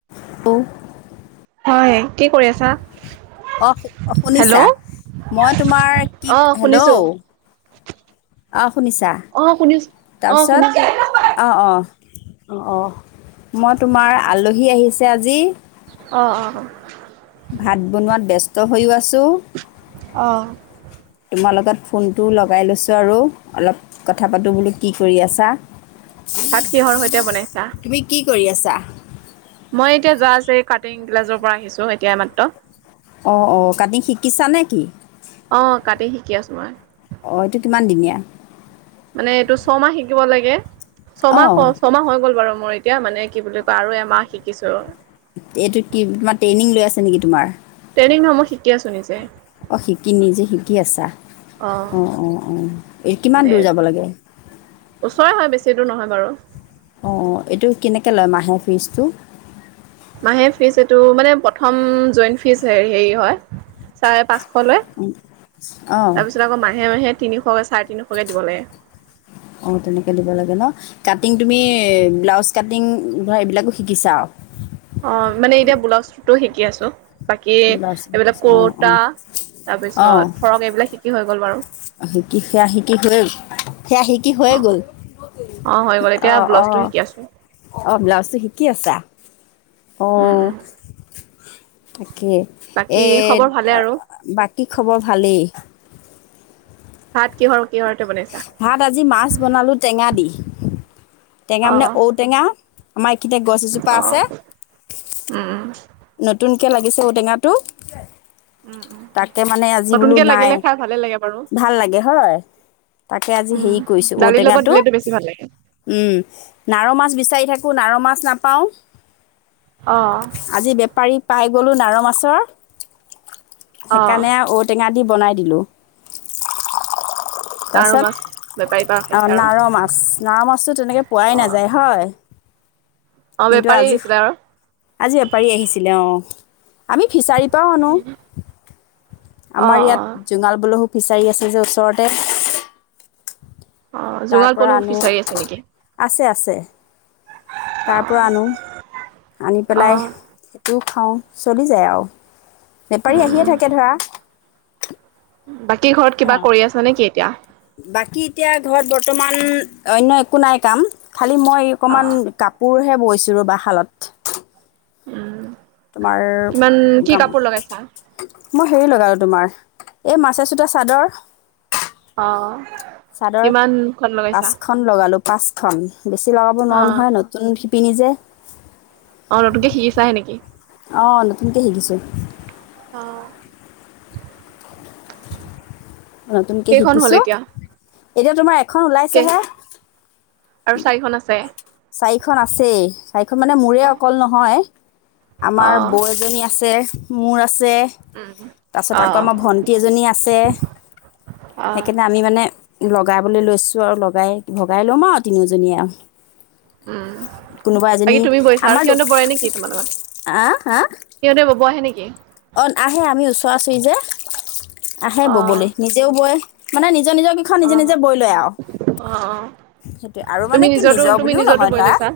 [inaudible] হয়, কি কৰি আছা? অ', অ', শুনিছা? হেল্ল' মই তোমাৰ কি অ হেল্ল'। শুনিছো অ', শুনিছা, অ শুনিছো অ শুনিছো তাৰপিছত? অ', অ', অ', অ', মই তোমাৰ আলহী আহিছে আজি। অ', অ'। ভাত বনোৱাত ব্যস্ত হৈও আছোঁ। অ'। তোমাৰ লগত ফোনটো লগাই লৈছো আৰু অলপ কথা পাতো বোলো, কি কৰি আছা? ভাত কিহৰ সৈতে বনাইছা? তুমি কি কৰি আছা? মই এতিয়া জাষ্ট এই কাটিং ক্লাছৰ পৰা আহিছো এতিয়া এই মাত্ৰ। অ অ কাটিং শিকিছা নে কি? অ কাটিং শিকি আছো মই। অ এইটো কিমান দিনীয়া? মানে এইটো ছমাহ শিকিব লাগে, অ ছমাহ ক ছমাহ হৈ গ'ল বাৰু মোৰ ইত তিয়া মানে কি বুলি কয় আৰু এমাহ শিকিছো। এইটো কি তোমাৰ ট্ৰেইনিং লৈ আছে নেকি তোমাৰ? ট্ৰেইনিং নহয় মই শিকি আছো নিজে। অ শিকি নিজে শিকি আছা। অ অ অ কিমান মানে দূৰ যাব লাগে? ওচৰে হয় বেছি দূৰ নহয় বাৰু। অ এইটো কেনেকে লয় মাহে ফিজটো? মাহে ফিজ এইটো মানে প্ৰথম জইন ফিজ হেৰী হয়। চাৰে পাঁচশ লয়। উম, অঁ তাৰপিছত আকৌ মাহে মাহে তিনিশকৈ চাৰে তিনিশকৈ দিব লাগে। অ তেনেকে দিব লাগে ন কাটিং তুমি ব্লাউজ কাটিং ধৰা এইবিলাকো শিকিছা আও? অ মানে এতিয়া ব্লাউজটোতো শিকি আছো। বাকী ব্লাউজ এইবিলাক শিকিছা অঁ কুৰ্তা অঁ অঁ তাৰপিছত ফ্ৰক এইবিলাক শিকি হৈ গ'ল বাৰু। শিকি সেয়া শিকি হৈ সেয়া শিকি হৈয়ে গ'ল? অ হৈ গ'ল এতিয়া ব্লাউজটো শিকি আছো। অ ব্লাউজটো শিকি আছা, উম, অহ। উম। তাকে এ বাকী খবৰ ভালে আৰু বাকী খবৰ ভালেই? ভাত কিহৰ কিহৰ সৈতে বনাই ভাত আজি মাছ বনালো টেঙা দি। টেঙা মানে অঁ ঔ টেঙা আমাৰ এইখিনিতে গছ এজোপা অঁ আছে। নতুনকৈ লাগিছে ঔ টেঙাটো। তাকে মানে আজি বোলো নতুনকে নাই লাগিলে খাই ভালে লাগে বাৰু ভাল লাগে হয়। তাকে আজি উম, হেৰি কৰিছো ঔ দালিৰ লগত টেঙাটো। দিলেতো বেছি ভাল লাগে উম নাৰ মাছ বিচাৰি থাকো নাৰ মাছ নাপাওঁ। অ। আজি বেপাৰী পাই গ'লো নাৰ মাছৰ অঁ সেইকাৰণে ঔটেঙা দি বনাই দিলো। নাৰ মাছ বে অ নাৰ মাছ নাৰ মাছতো তেনেকে পোৱাই অঁ নাযায় হয়। অঁ কিন্তু বেপাৰী আজি আহিছিলে আৰু আজি এপাৰি আহিছিলে অ আমি ফিচাৰিত ত নো অঁ আমাৰ ইয়াত অঁ জোঙাল বোলোহু ফিচাৰী আছে যে ওচৰতে। অ' তাৰ জোঙাল পৰা পলু আনো ফিচাৰী আছে নেকি? আছে আছে। তাৰ অ' পৰা আনো, আনি পেলাই অ' দু খাওঁ, চলি যায় আও, বেপাৰী আহিয়ে উম, থাকে ধৰা বাকী ঘৰত সেয়া কিবা আৰু। কৰি আছা নেকি এতিয়া? বাকী এতিয়া ঘৰত বৰ্তমান অন্য একো নাই কাম। খালী মই অকণমান অ' কাপোৰহে বৈছো ৰবা শালত। উম তোমাৰ কিমান কি গামো কাপোৰ লগাইছা? মই হেৰি লগালো তোমাৰ এই মাৰচাজ সূতা চাদৰ। অ কিমান খন লগাইছা? খন লগালোঁ পাঁচখন। বেছি লগাব নোৱাৰোঁ অ' নহয়, নতুন শিপিনী যে অ নতুনকে শিকিছাহে নেকি? অঁ নতুনকে শিকিছো। অঁ নতুনকে কেইখন হ'ল শিকিছো। এতিয়া? এতিয়া তোমাৰ এ খন কে ওলাইছেহে, আৰু চাৰিখন আছে চাৰিখন আছেই। চাৰিখন মানে মোৰে অ' অকল নহয়, আমাৰ অ' বৌ এজনী আছে, মোৰ আছে। উম। তাৰ পিছত আকৌ অ' আমাৰ ভন্টি এজনী আছে অ' সেইকাৰণে আমি মানে লগাবলৈ লৈছোঁ আৰু লগাই ভগাই লম আৰু তিনিওজনীয়ে আৰু। উম, কোনোবা এজনী আমাৰ দু নাই নেকি তোমালোকৰ হা হা? সিহঁতে বব আহে নেকি? অ আহে আমি ওচৰা ওচৰি যে! আহে অ' ববলৈ। নিজেও বয়, মানে নিজৰ নিজৰ এখন অ' নিজে নিজে অ' বৈ লয় আৰু। অ' সেইটোয়ে আৰু মানে তুমি কি নিজৰটো নিজৰ তুমি বুলিও নিজৰটো নহয় বৈ ধৰা, লৈছা?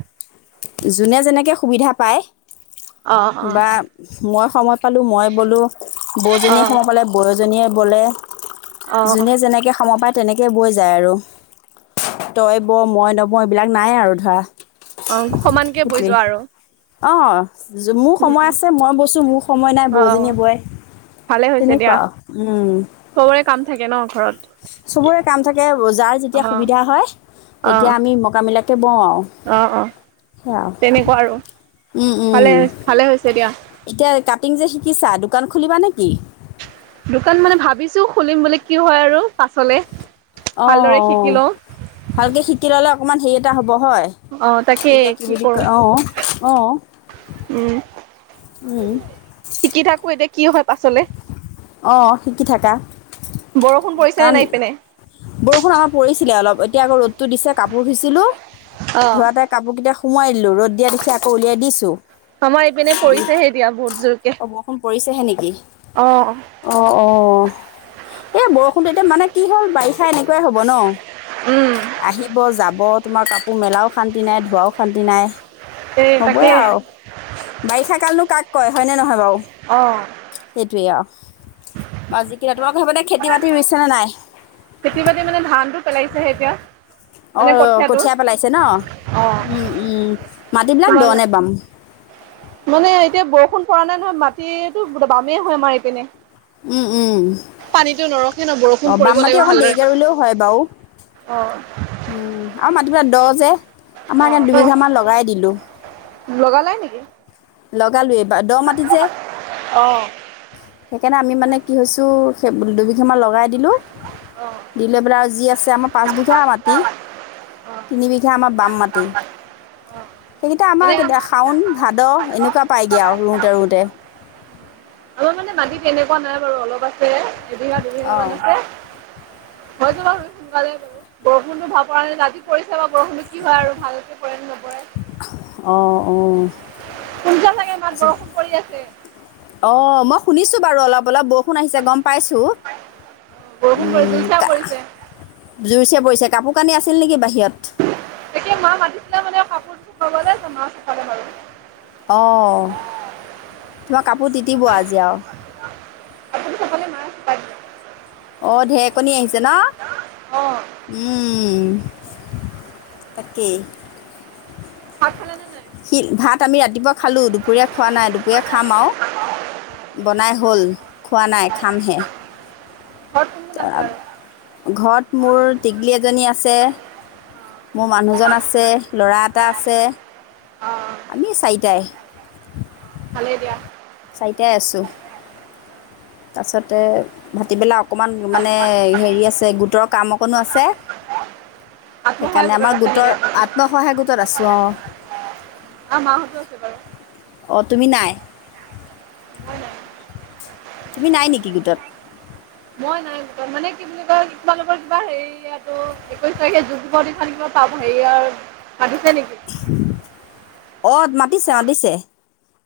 যোনে যেনেকে সুবিধা পায় অ' অ' বা মই সময় পালোঁ মই বলো, অ বৌজনীয়ে সময় পালে বৌজনীয়ে বলে। অ যোনে যেনেকে সময় পায়, তেনেকে বৈ যায় আৰু। তই ব, মই নবও, এইবিলাক নাই আৰু ধৰা। অ সমানকে বৈ সেইটোৱেই। যোৱা আৰু অ মোৰ সময় আছে মই বইছো মোৰ স সময় নাই অ বৌজনীয়ে বয় ভালে হৈছে তেনেকুৱা দিয়া। আৰু চবৰে কাম থাকে ন ঘৰত! চবৰে কাম থাকে, যাৰ অ যেতিয়া সুবিধা হয় তেতিয়া আমি মকামিলাকে বওঁ আৰু। অঁ অঁ সেয়া আৰু তেনেকুৱা আৰু। উম উম ভালে, ভালে হৈছে দিয়া। এতিয়া কাটিং যে শিকিছা, দোকান খুলিবা নে কি? দোকান মানে ভাবিছোঁ খুলিম বুলি, কি হয় আৰু পাছলে অঁ ভালদৰে অঁ শিকি লওঁ ভালকে শিকি ল'লে অকণমান হেৰি এটা হ'ব হয়। অ তাকে এয়া কি বুলি ক কৰো অহ অহ উম উম শিকি থাকো এতিয়া কি হয় পাছলে। অঁ শিকি থাকা। বৰষুণ পৰিছে নে কাৰণ নাই পিনে বৰষুণ আমাৰ পৰিছিলে অলপ এতিয়া আকৌ ৰ'দটো দিছে, কাপোৰ ধুইছিলো, অ ধোৱাতে কাপোৰকেইটা সুমোৱাই দিলোঁ ৰ'দ দিয়া দেখি আকৌ উলিয়াই দিছোঁ। আমাৰ এইপিনে পৰিছেহে এতিয়া বহুত জোৰকে। অ' বৰষুণ পৰিছেহে নেকি? অ অ অ এ বৰষুণটো এতিয়া মানে কি হ'ল বাৰিষা এনেকুৱাই হ'ব ন। উম আহিব, যাব। তোমাৰ কাপোৰ মেলাও শান্তি নাই, ধোৱাও শান্তি নাই। এই হবয়ে তাকে আৰু বাৰিষা কালনো কাক কয় হয়নে নহয় বাৰু? অ সেইটোৱে অহ আৰু তোমাক খেতি বাতি ৰুইছে নে নাই? খেতি বাতি মানে ধানটো পেলাইছেহে এতিয়া। মানে অ' কঠীয়াটো কঠীয়া পেলাইছে ন' অ উম উম, মাটি বিলাক তোমাল দ' নে বাম? মানে এতিয়া বৰষুণ পৰা নাই নহয় মাটি এতো বামেই হয় আমাৰ পিনে। উম উম। পানীটো নৰখে ন' বৰষুণ অ' বাম পৰিব মাটি লাগিব অকণ ভালদৰে। দেৰিকৈ ৰুলেও হয় বাৰু উম আৰু মাটি বিলাক দ' যে আমাৰ ইয়াত দুবিঘামান লগাই দিলো। লগালাই নেকি? লগালোৱে এবাৰ দ' মাটি যে। অ সেইকাৰণে আমি মানে কি হৈছো সেই বোল [unintelligible] গা মান লগাই দিলো, অ দিলৈ পেলাই আও যি আছে আমাৰ পাঁচ আও বিঘা মাটি। অ তিনিবিঘা আমাৰ বাম মাটি। সেইকেইটা আমাৰ কেতিয়া শাওন ভাদ এনেকোৱা পায়গে আও ৰুওঁতে ৰুওঁতে। আমাৰ মানে মাটি এনেকুৱা নাই বাৰু অলপ আছে, এবিঘা দুবিঘা মান অঁ আছে। হৈ যাব ৰুই সোনকালে বাৰু, বৰষুণটো ভাল পৰা নাই ৰাতি পৰিছে বাৰু বৰষুণটো কি হয় আৰু ভাল পৰেনে ন'পৰে অঁ অঁ। শুনিচা চাগে মাত বৰষুণ পৰি আছে। অ' মই শুনিছো বাৰু অলপ অলপ ব ষুণ আহিছে গ'ম পাইছো, বৰষুণ পৰি উম। জুই-চাই পৰিছে। জোৰছে পৰিছে, কাপোৰ কানি আছিল নেকি বাহিৰত? এতিয়া মা মাতিছিলে মানে কাপোৰ ছপাবলে ত' মা চপালে বাৰু। অঁ তোমাৰ কাপোৰ তিতিব আজি আও কাপোৰ চপালে মায়ে চপাই দিলে। অ' ঢেৰেকণী আহিছে ন'? অ', উম তাকেই। ভাত খাল নে নাই? সি ভাত আমি ৰাতিপুৱা খালোঁ, দুপৰীয়া খোৱা নাই, দুপৰীয়া খাম আও। বনাই হ'ল, খোৱা নাই খামহে। ঘৰত কোন কোন আছে তাপ আৰু? ঘৰত মোৰ টিকলী এজনী আছে। মোৰ মানুহজন আছে, ল'ৰা এটা আছে, অ', আমি চাৰিটাই। ভালেই দিয়া। চাৰিটাই আছোঁ, তাপিছতে ভাতিবেলা অকণমান মানে হেৰি আছে, গোটৰ কাম অকণো আছে। আত্মসহায়ক সেইকাৰণে গোটত আমাৰ আছে নেকি গোটৰ আপোনালোক? আত্মসহায় গোটত আছো অঁ। আমা মাহঁতো আছে বাৰু। অঁ তুমি নাই? মই নাই। তুমি নাই নেকি গোটত? মই নাই গোটত মানে কি কি বুলি কয় তোমালোকৰ কিবা হেৰিয়াতো একৈশ তাৰিখে যুগ দিবসৰ দিনা খন কিবা পাম হেৰিয়াৰ মাটিচে নেকি? [inaudible] অত মাতিছে মাতিছে,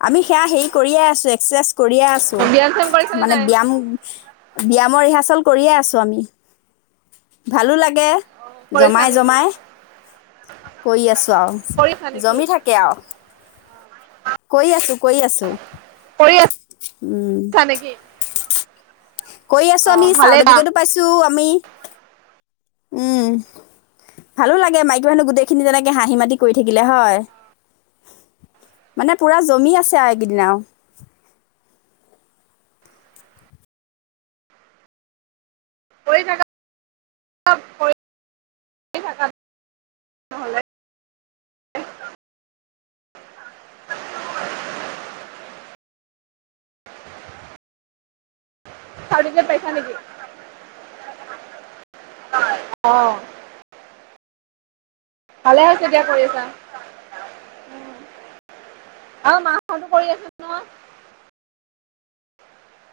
আমি সেয়া হেৰি কৰিয়ে আছো এক্সাৰচাইজ কৰিয়ে ছো ব্যায়াম-চ্যাম কৰিছা নে মানে নাই? ব্যাম ব্যায়াম ৰিহাৰ্চেল কৰিয়ে আছো আমি, ভালো লাগে। কৰিছা জমাই নেকি? জমাই কৰি আছো আও কৰিছা নেকি? জমি থাক কিয় কৰি আছো কৰি আছো। পঢ়ি উম আছা নেকি? কৰি আছো আমি অ', ভালেই দা। চাৰ্টিফিকেতো পাইছো আমি। উম ভালো লাগে মাইকী মানুহ গোটেইখিনি যেনেকে হাঁহি মাতি কৰি থাকিলে হয়। মানে পূৰা জমি আছে আৰু এইকেইদিনা আৰু, কৰি থাকা কৰি থাকা। নহ'লে চাৰটিফিকেট পাইছা নেকি? অ ভালে হৈছে দিয়া কৰি আছা। আৰু মা হতো কৰি আছে নহয়।